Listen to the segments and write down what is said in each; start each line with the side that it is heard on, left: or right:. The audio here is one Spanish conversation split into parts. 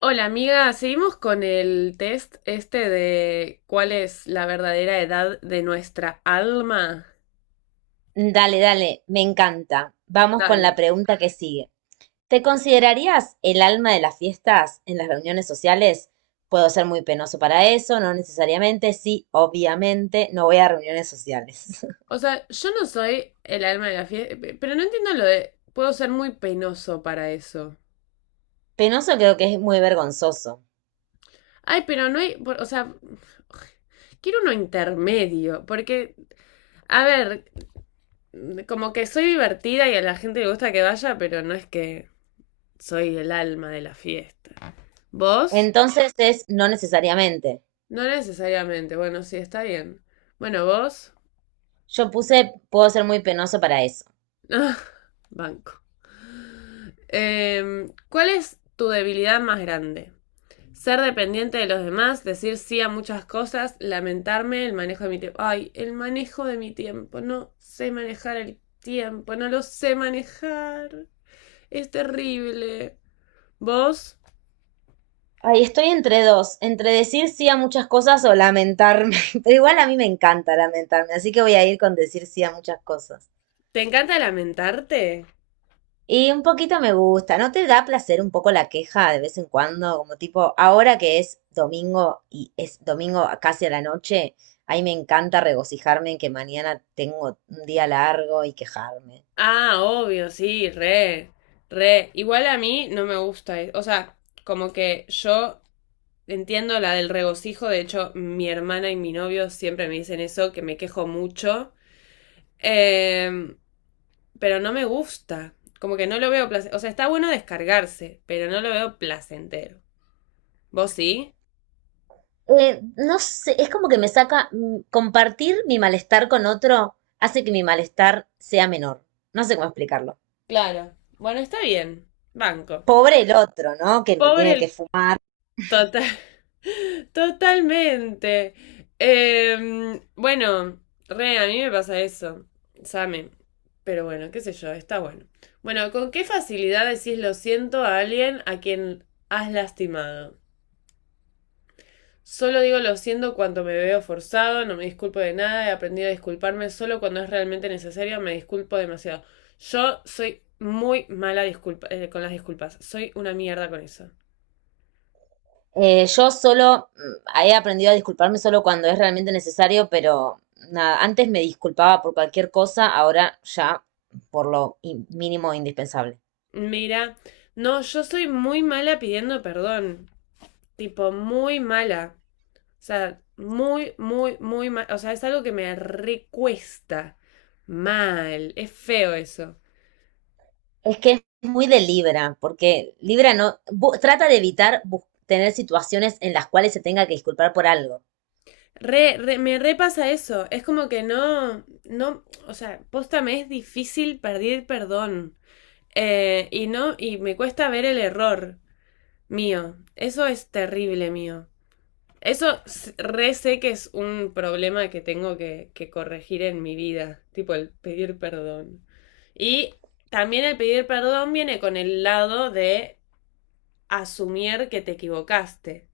left: Hola amiga, seguimos con el test este de cuál es la verdadera edad de nuestra alma.
right: Dale, dale, me encanta. Vamos con
left: Dale.
right: la pregunta que sigue. ¿Te considerarías el alma de las fiestas en las reuniones sociales? Puedo ser muy penoso para eso, no necesariamente, sí, obviamente, no voy a reuniones sociales.
left: O sea, yo no soy el alma de la fiesta, pero no entiendo lo de "Puedo ser muy penoso para eso".
right: Penoso creo que es muy vergonzoso.
left: Ay, pero no hay, o sea, quiero uno intermedio, porque, a ver, como que soy divertida y a la gente le gusta que vaya, pero no es que soy el alma de la fiesta. ¿Vos?
right: Entonces es no necesariamente.
left: No necesariamente, bueno, sí, está bien. Bueno, vos.
right: Yo puse puedo ser muy penoso para eso.
left: Ah, banco. ¿Cuál es tu debilidad más grande? Ser dependiente de los demás, decir sí a muchas cosas, lamentarme, el manejo de mi tiempo. Ay, el manejo de mi tiempo. No sé manejar el tiempo, no lo sé manejar. Es terrible. ¿Vos?
right: Ay, estoy entre dos, entre decir sí a muchas cosas o lamentarme. Pero igual a mí me encanta lamentarme, así que voy a ir con decir sí a muchas cosas.
left: ¿Te encanta lamentarte?
right: Y un poquito me gusta, ¿no te da placer un poco la queja de vez en cuando? Como tipo, ahora que es domingo y es domingo casi a la noche, ahí me encanta regocijarme en que mañana tengo un día largo y quejarme.
left: Ah, obvio, sí, re, re. Igual a mí no me gusta. O sea, como que yo entiendo la del regocijo, de hecho mi hermana y mi novio siempre me dicen eso, que me quejo mucho, eh, pero no me gusta, como que no lo veo placentero, o sea, está bueno descargarse, pero no lo veo placentero. ¿Vos sí?
right: No sé, es como que me saca, mm, compartir mi malestar con otro hace que mi malestar sea menor. No sé cómo explicarlo.
left: Claro. Bueno, está bien, banco.
right: Pobre el otro, ¿no? Que me
left: Pobre
right: tiene que
left: el
right: fumar.
left: total. Totalmente. Bueno, re, a mí me pasa eso, same. Pero bueno, qué sé yo, está bueno. Bueno, ¿con qué facilidad decís lo siento a alguien a quien has lastimado? Solo digo lo siento cuando me veo forzado, no me disculpo de nada, he aprendido a disculparme solo cuando es realmente necesario, me disculpo demasiado. Yo soy muy mala disculpa, con las disculpas, soy una mierda con eso.
right: Yo solo he aprendido a disculparme solo cuando es realmente necesario, pero nada, antes me disculpaba por cualquier cosa, ahora ya mínimo indispensable.
left: Mira, no, yo soy muy mala pidiendo perdón, tipo muy mala. O sea, muy, muy, muy mal. O sea, es algo que me recuesta mal. Es feo eso.
right: Es que es muy de Libra, porque Libra no bu- trata de evitar tener situaciones en las cuales se tenga que disculpar por algo.
left: Re, me repasa eso. Es como que no, no, o sea, posta me es difícil pedir perdón. Y no, y me cuesta ver el error mío. Eso es terrible mío. Eso re sé que es un problema que tengo que corregir en mi vida, tipo el pedir perdón. Y también el pedir perdón viene con el lado de asumir que te equivocaste.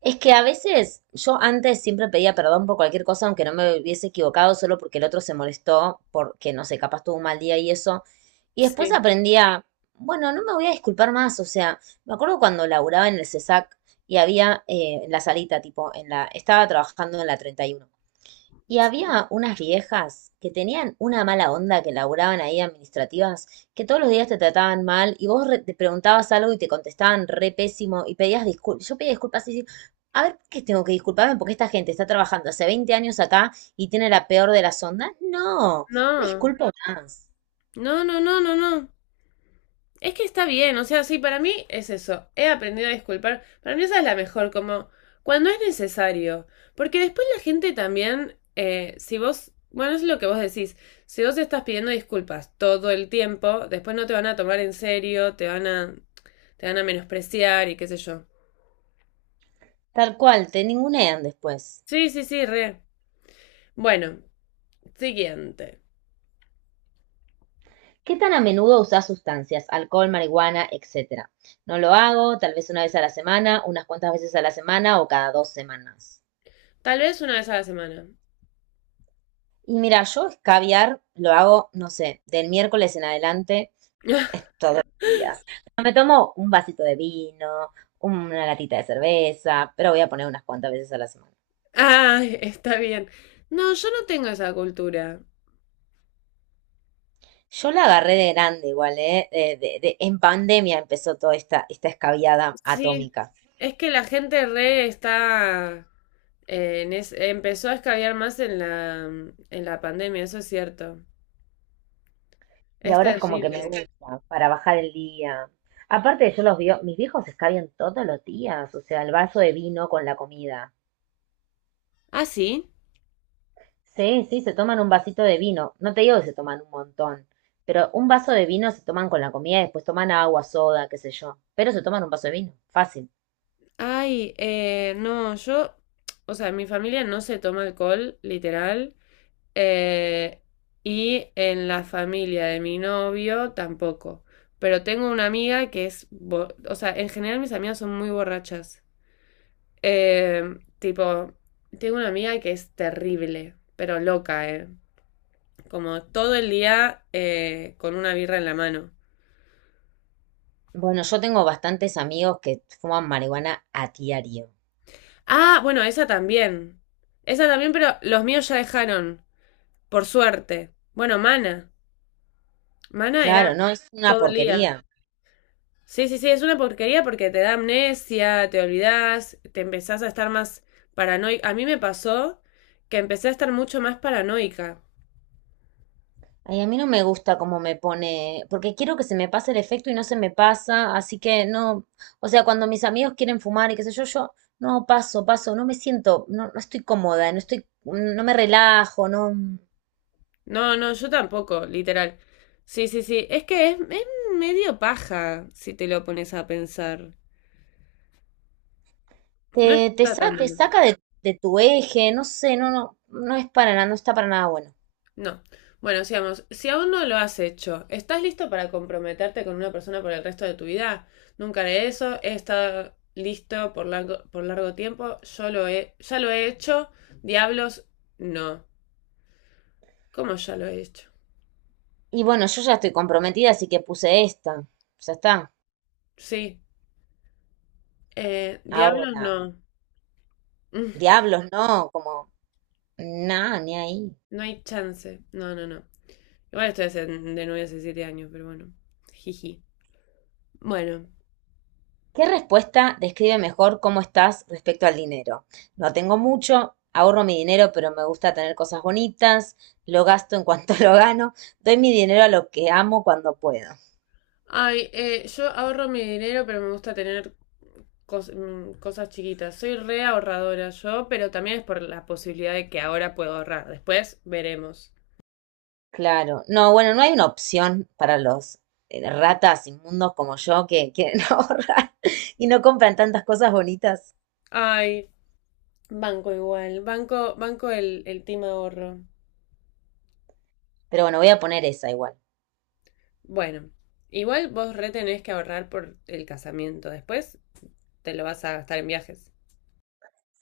right: Es que a veces yo antes siempre pedía perdón por cualquier cosa, aunque no me hubiese equivocado, solo porque el otro se molestó, porque no sé, capaz tuvo un mal día y eso. Y después
left: Sí.
right: aprendí a, bueno, no me voy a disculpar más. O sea, me acuerdo cuando laburaba en el CESAC y había en la salita, tipo, estaba trabajando en la 31. Y había unas viejas que tenían una mala onda que laburaban ahí administrativas, que todos los días te trataban mal y vos te preguntabas algo y te contestaban re pésimo y pedías disculpas. Yo pedía disculpas y decía, a ver, ¿por ¿qué tengo que disculparme? Porque esta gente está trabajando hace 20 años acá y tiene la peor de las ondas. No, me
left: No,
right: disculpo más.
left: no, no, no, no, no. Es que está bien, o sea, sí, para mí es eso. He aprendido a disculpar. Para mí esa es la mejor, como cuando es necesario. Porque después la gente también, si vos, bueno, es lo que vos decís, si vos estás pidiendo disculpas todo el tiempo, después no te van a tomar en serio, te van a menospreciar y qué sé yo.
right: Tal cual, te ningunean después.
left: Sí, sí, sí, re. Bueno, siguiente.
right: ¿Qué tan a menudo usás sustancias? Alcohol, marihuana, etcétera. No lo hago, tal vez una vez a la semana, unas cuantas veces a la semana o cada dos semanas.
left: Tal vez una vez a la semana.
right: Y mira, yo escabiar lo hago, no sé, del miércoles en adelante, es todos los días. Me tomo un vasito de vino, una latita de cerveza, pero voy a poner unas cuantas veces a la semana.
left: Ay, está bien. No, yo no tengo esa cultura.
right: Yo la agarré de grande igual, ¿eh? En pandemia empezó esta escabiada
left: Sí,
right: atómica.
left: es que la gente re está empezó a escabiar más en en la pandemia, eso es cierto.
right: Y
left: Es
right: ahora es como que me
left: terrible.
right: gusta, para bajar el día. Aparte, yo los vio, mis viejos escabian todos los días, o sea, el vaso de vino con la comida.
left: Ah, sí.
right: Sí, sí, se toman un vasito de vino. No te digo que se toman un montón, pero un vaso de vino se toman con la comida y después toman agua, soda, qué sé yo. Pero se toman un vaso de vino, fácil.
left: Ay, no, yo, o sea, mi familia no se toma alcohol, literal. eh, y en la familia de mi novio tampoco. Pero tengo una amiga que es, o sea, en general mis amigas son muy borrachas. Tipo, tengo una amiga que es terrible, pero loca, ¿eh? Como todo el día con una birra en la mano.
right: Bueno, yo tengo bastantes amigos que fuman marihuana a diario.
left: Ah, bueno, esa también. Esa también, pero los míos ya dejaron, por suerte. Bueno, Mana. Mana
right: Claro,
left: era
right: no es una
left: todo el día.
right: porquería.
left: Sí, sí, sí, es una porquería porque te da amnesia, te olvidás, te empezás a estar más paranoica. A mí me pasó que empecé a estar mucho más paranoica.
right: Ay, a mí no me gusta cómo me pone, porque quiero que se me pase el efecto y no se me pasa, así que no, o sea, cuando mis amigos quieren fumar y qué sé yo, yo paso, no me siento, no, no estoy cómoda, no estoy, no me relajo, no.
left: No, no, yo tampoco, literal. Sí, sí, sí. Es que es medio paja si te lo pones a pensar. No está tan
right: Te
left: bueno.
right: saca de tu eje, no sé, no, no, no es para nada, no está para nada bueno.
left: No. Bueno, sigamos. Si aún no lo has hecho, ¿estás listo para comprometerte con una persona por el resto de tu vida? Nunca haré eso. He estado listo por largo tiempo. Ya lo he hecho. Diablos, no. ¿Cómo ya lo he hecho?
right: Y bueno, yo ya estoy comprometida, así que puse esta. Ya está.
left: Sí. Diablos,
right: Ahora,
left: no. Mm.
right: diablos, no, como, nada, ni ahí.
left: No hay chance. No, no, no. Igual estoy de novia hace 7 años, pero bueno. Jiji. Bueno.
right: ¿Qué respuesta describe mejor cómo estás respecto al dinero? No tengo mucho, ahorro mi dinero, pero me gusta tener cosas bonitas, lo gasto en cuanto lo gano, doy mi dinero a lo que amo cuando puedo.
left: Ay, yo ahorro mi dinero, pero me gusta tener cosas chiquitas. Soy re ahorradora yo, pero también es por la posibilidad de que ahora puedo ahorrar. Después veremos.
right: Claro, no, bueno, no hay una opción para los ratas inmundos como yo que quieren ahorrar y no compran tantas cosas bonitas.
left: Ay, banco igual. Banco, banco el, team ahorro.
right: Pero bueno, voy a poner esa igual.
left: Bueno, igual vos re tenés que ahorrar por el casamiento. Después te lo vas a gastar en viajes.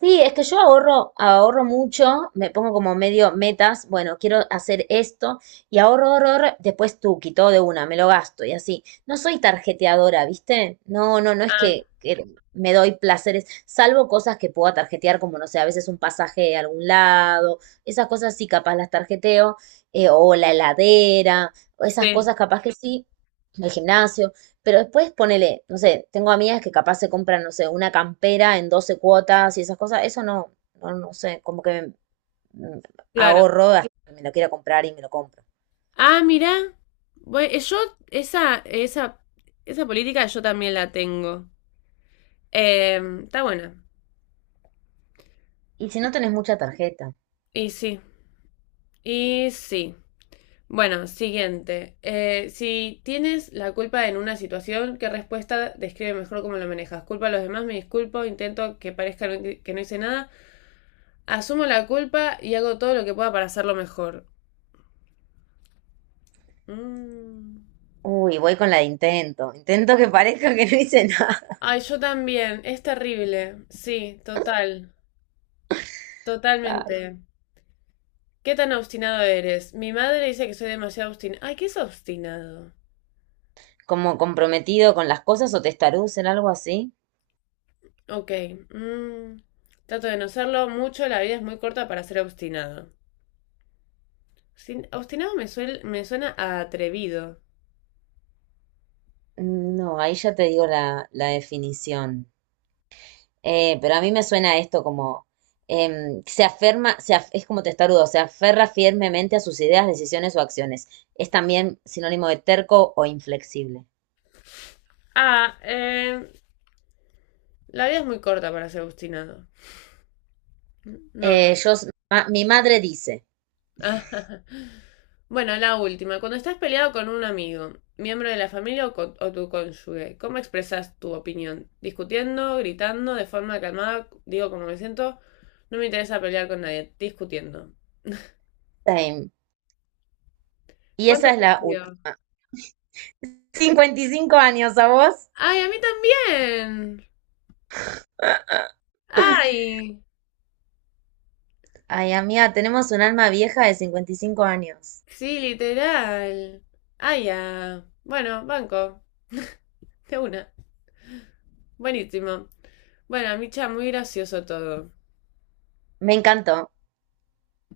right: Sí, es que yo ahorro, ahorro mucho, me pongo como medio metas, bueno, quiero hacer esto y ahorro, ahorro, ahorro, después tú quitó de una, me lo gasto y así. No soy tarjeteadora, ¿viste? No, no, no es
left: Ah,
right: que me doy placeres, salvo cosas que pueda tarjetear, como no sé, a veces un pasaje a algún lado, esas cosas sí capaz las tarjeteo, o la heladera, o esas
left: sí,
right: cosas capaz que sí, el gimnasio, pero después ponele, no sé, tengo amigas que capaz se compran, no sé, una campera en 12 cuotas y esas cosas. Eso no, no, no sé, como que me
left: claro.
right: ahorro hasta que me lo quiera comprar y me lo compro.
left: Ah, mirá. Bueno, yo esa, esa, esa política yo también la tengo. Está buena.
right: Y si no tenés mucha tarjeta.
left: Y sí, y sí. Bueno, siguiente. Si tienes la culpa en una situación, ¿qué respuesta describe mejor cómo lo manejas? Culpa a los demás, me disculpo, intento que parezca que no hice nada, asumo la culpa y hago todo lo que pueda para hacerlo mejor. Mm.
right: Uy, voy con la de intento. Intento que parezca que no hice nada.
left: Ay, yo también, es terrible. Sí, total,
right: Ay.
left: totalmente. ¿Qué tan obstinado eres? Mi madre dice que soy demasiado obstinado. Ay, ¿qué es obstinado?
right: Como comprometido con las cosas o testaruz en algo así.
left: Ok. mm, trato de no serlo mucho. La vida es muy corta para ser obstinado. Obstinado me suena a atrevido.
right: No, ahí ya te digo la definición. Pero a mí me suena esto como se aferma, se af- es como testarudo, se aferra firmemente a sus ideas, decisiones o acciones. Es también sinónimo de terco o inflexible.
left: Ah, la vida es muy corta para ser obstinado. No,
right: Mi madre dice,
left: ah. Bueno, la última. Cuando estás peleado con un amigo, miembro de la familia o, o tu cónyuge, ¿cómo expresas tu opinión? ¿Discutiendo, gritando, de forma calmada? Digo, como me siento, no me interesa pelear con nadie. Discutiendo.
right: same. Y
left: ¿Cuánto
right: esa es
left: te
right: la
left: salió?
right: última. Cincuenta y cinco años, ¿a vos?
left: ¡Ay, a mí también! ¡Ay!
right: Ay, amiga, tenemos un alma vieja de 55 años.
left: Sí, literal. ¡Ay, ya! Bueno, banco. De una. Buenísimo. Bueno, Micha, muy gracioso todo.
right: Me encantó.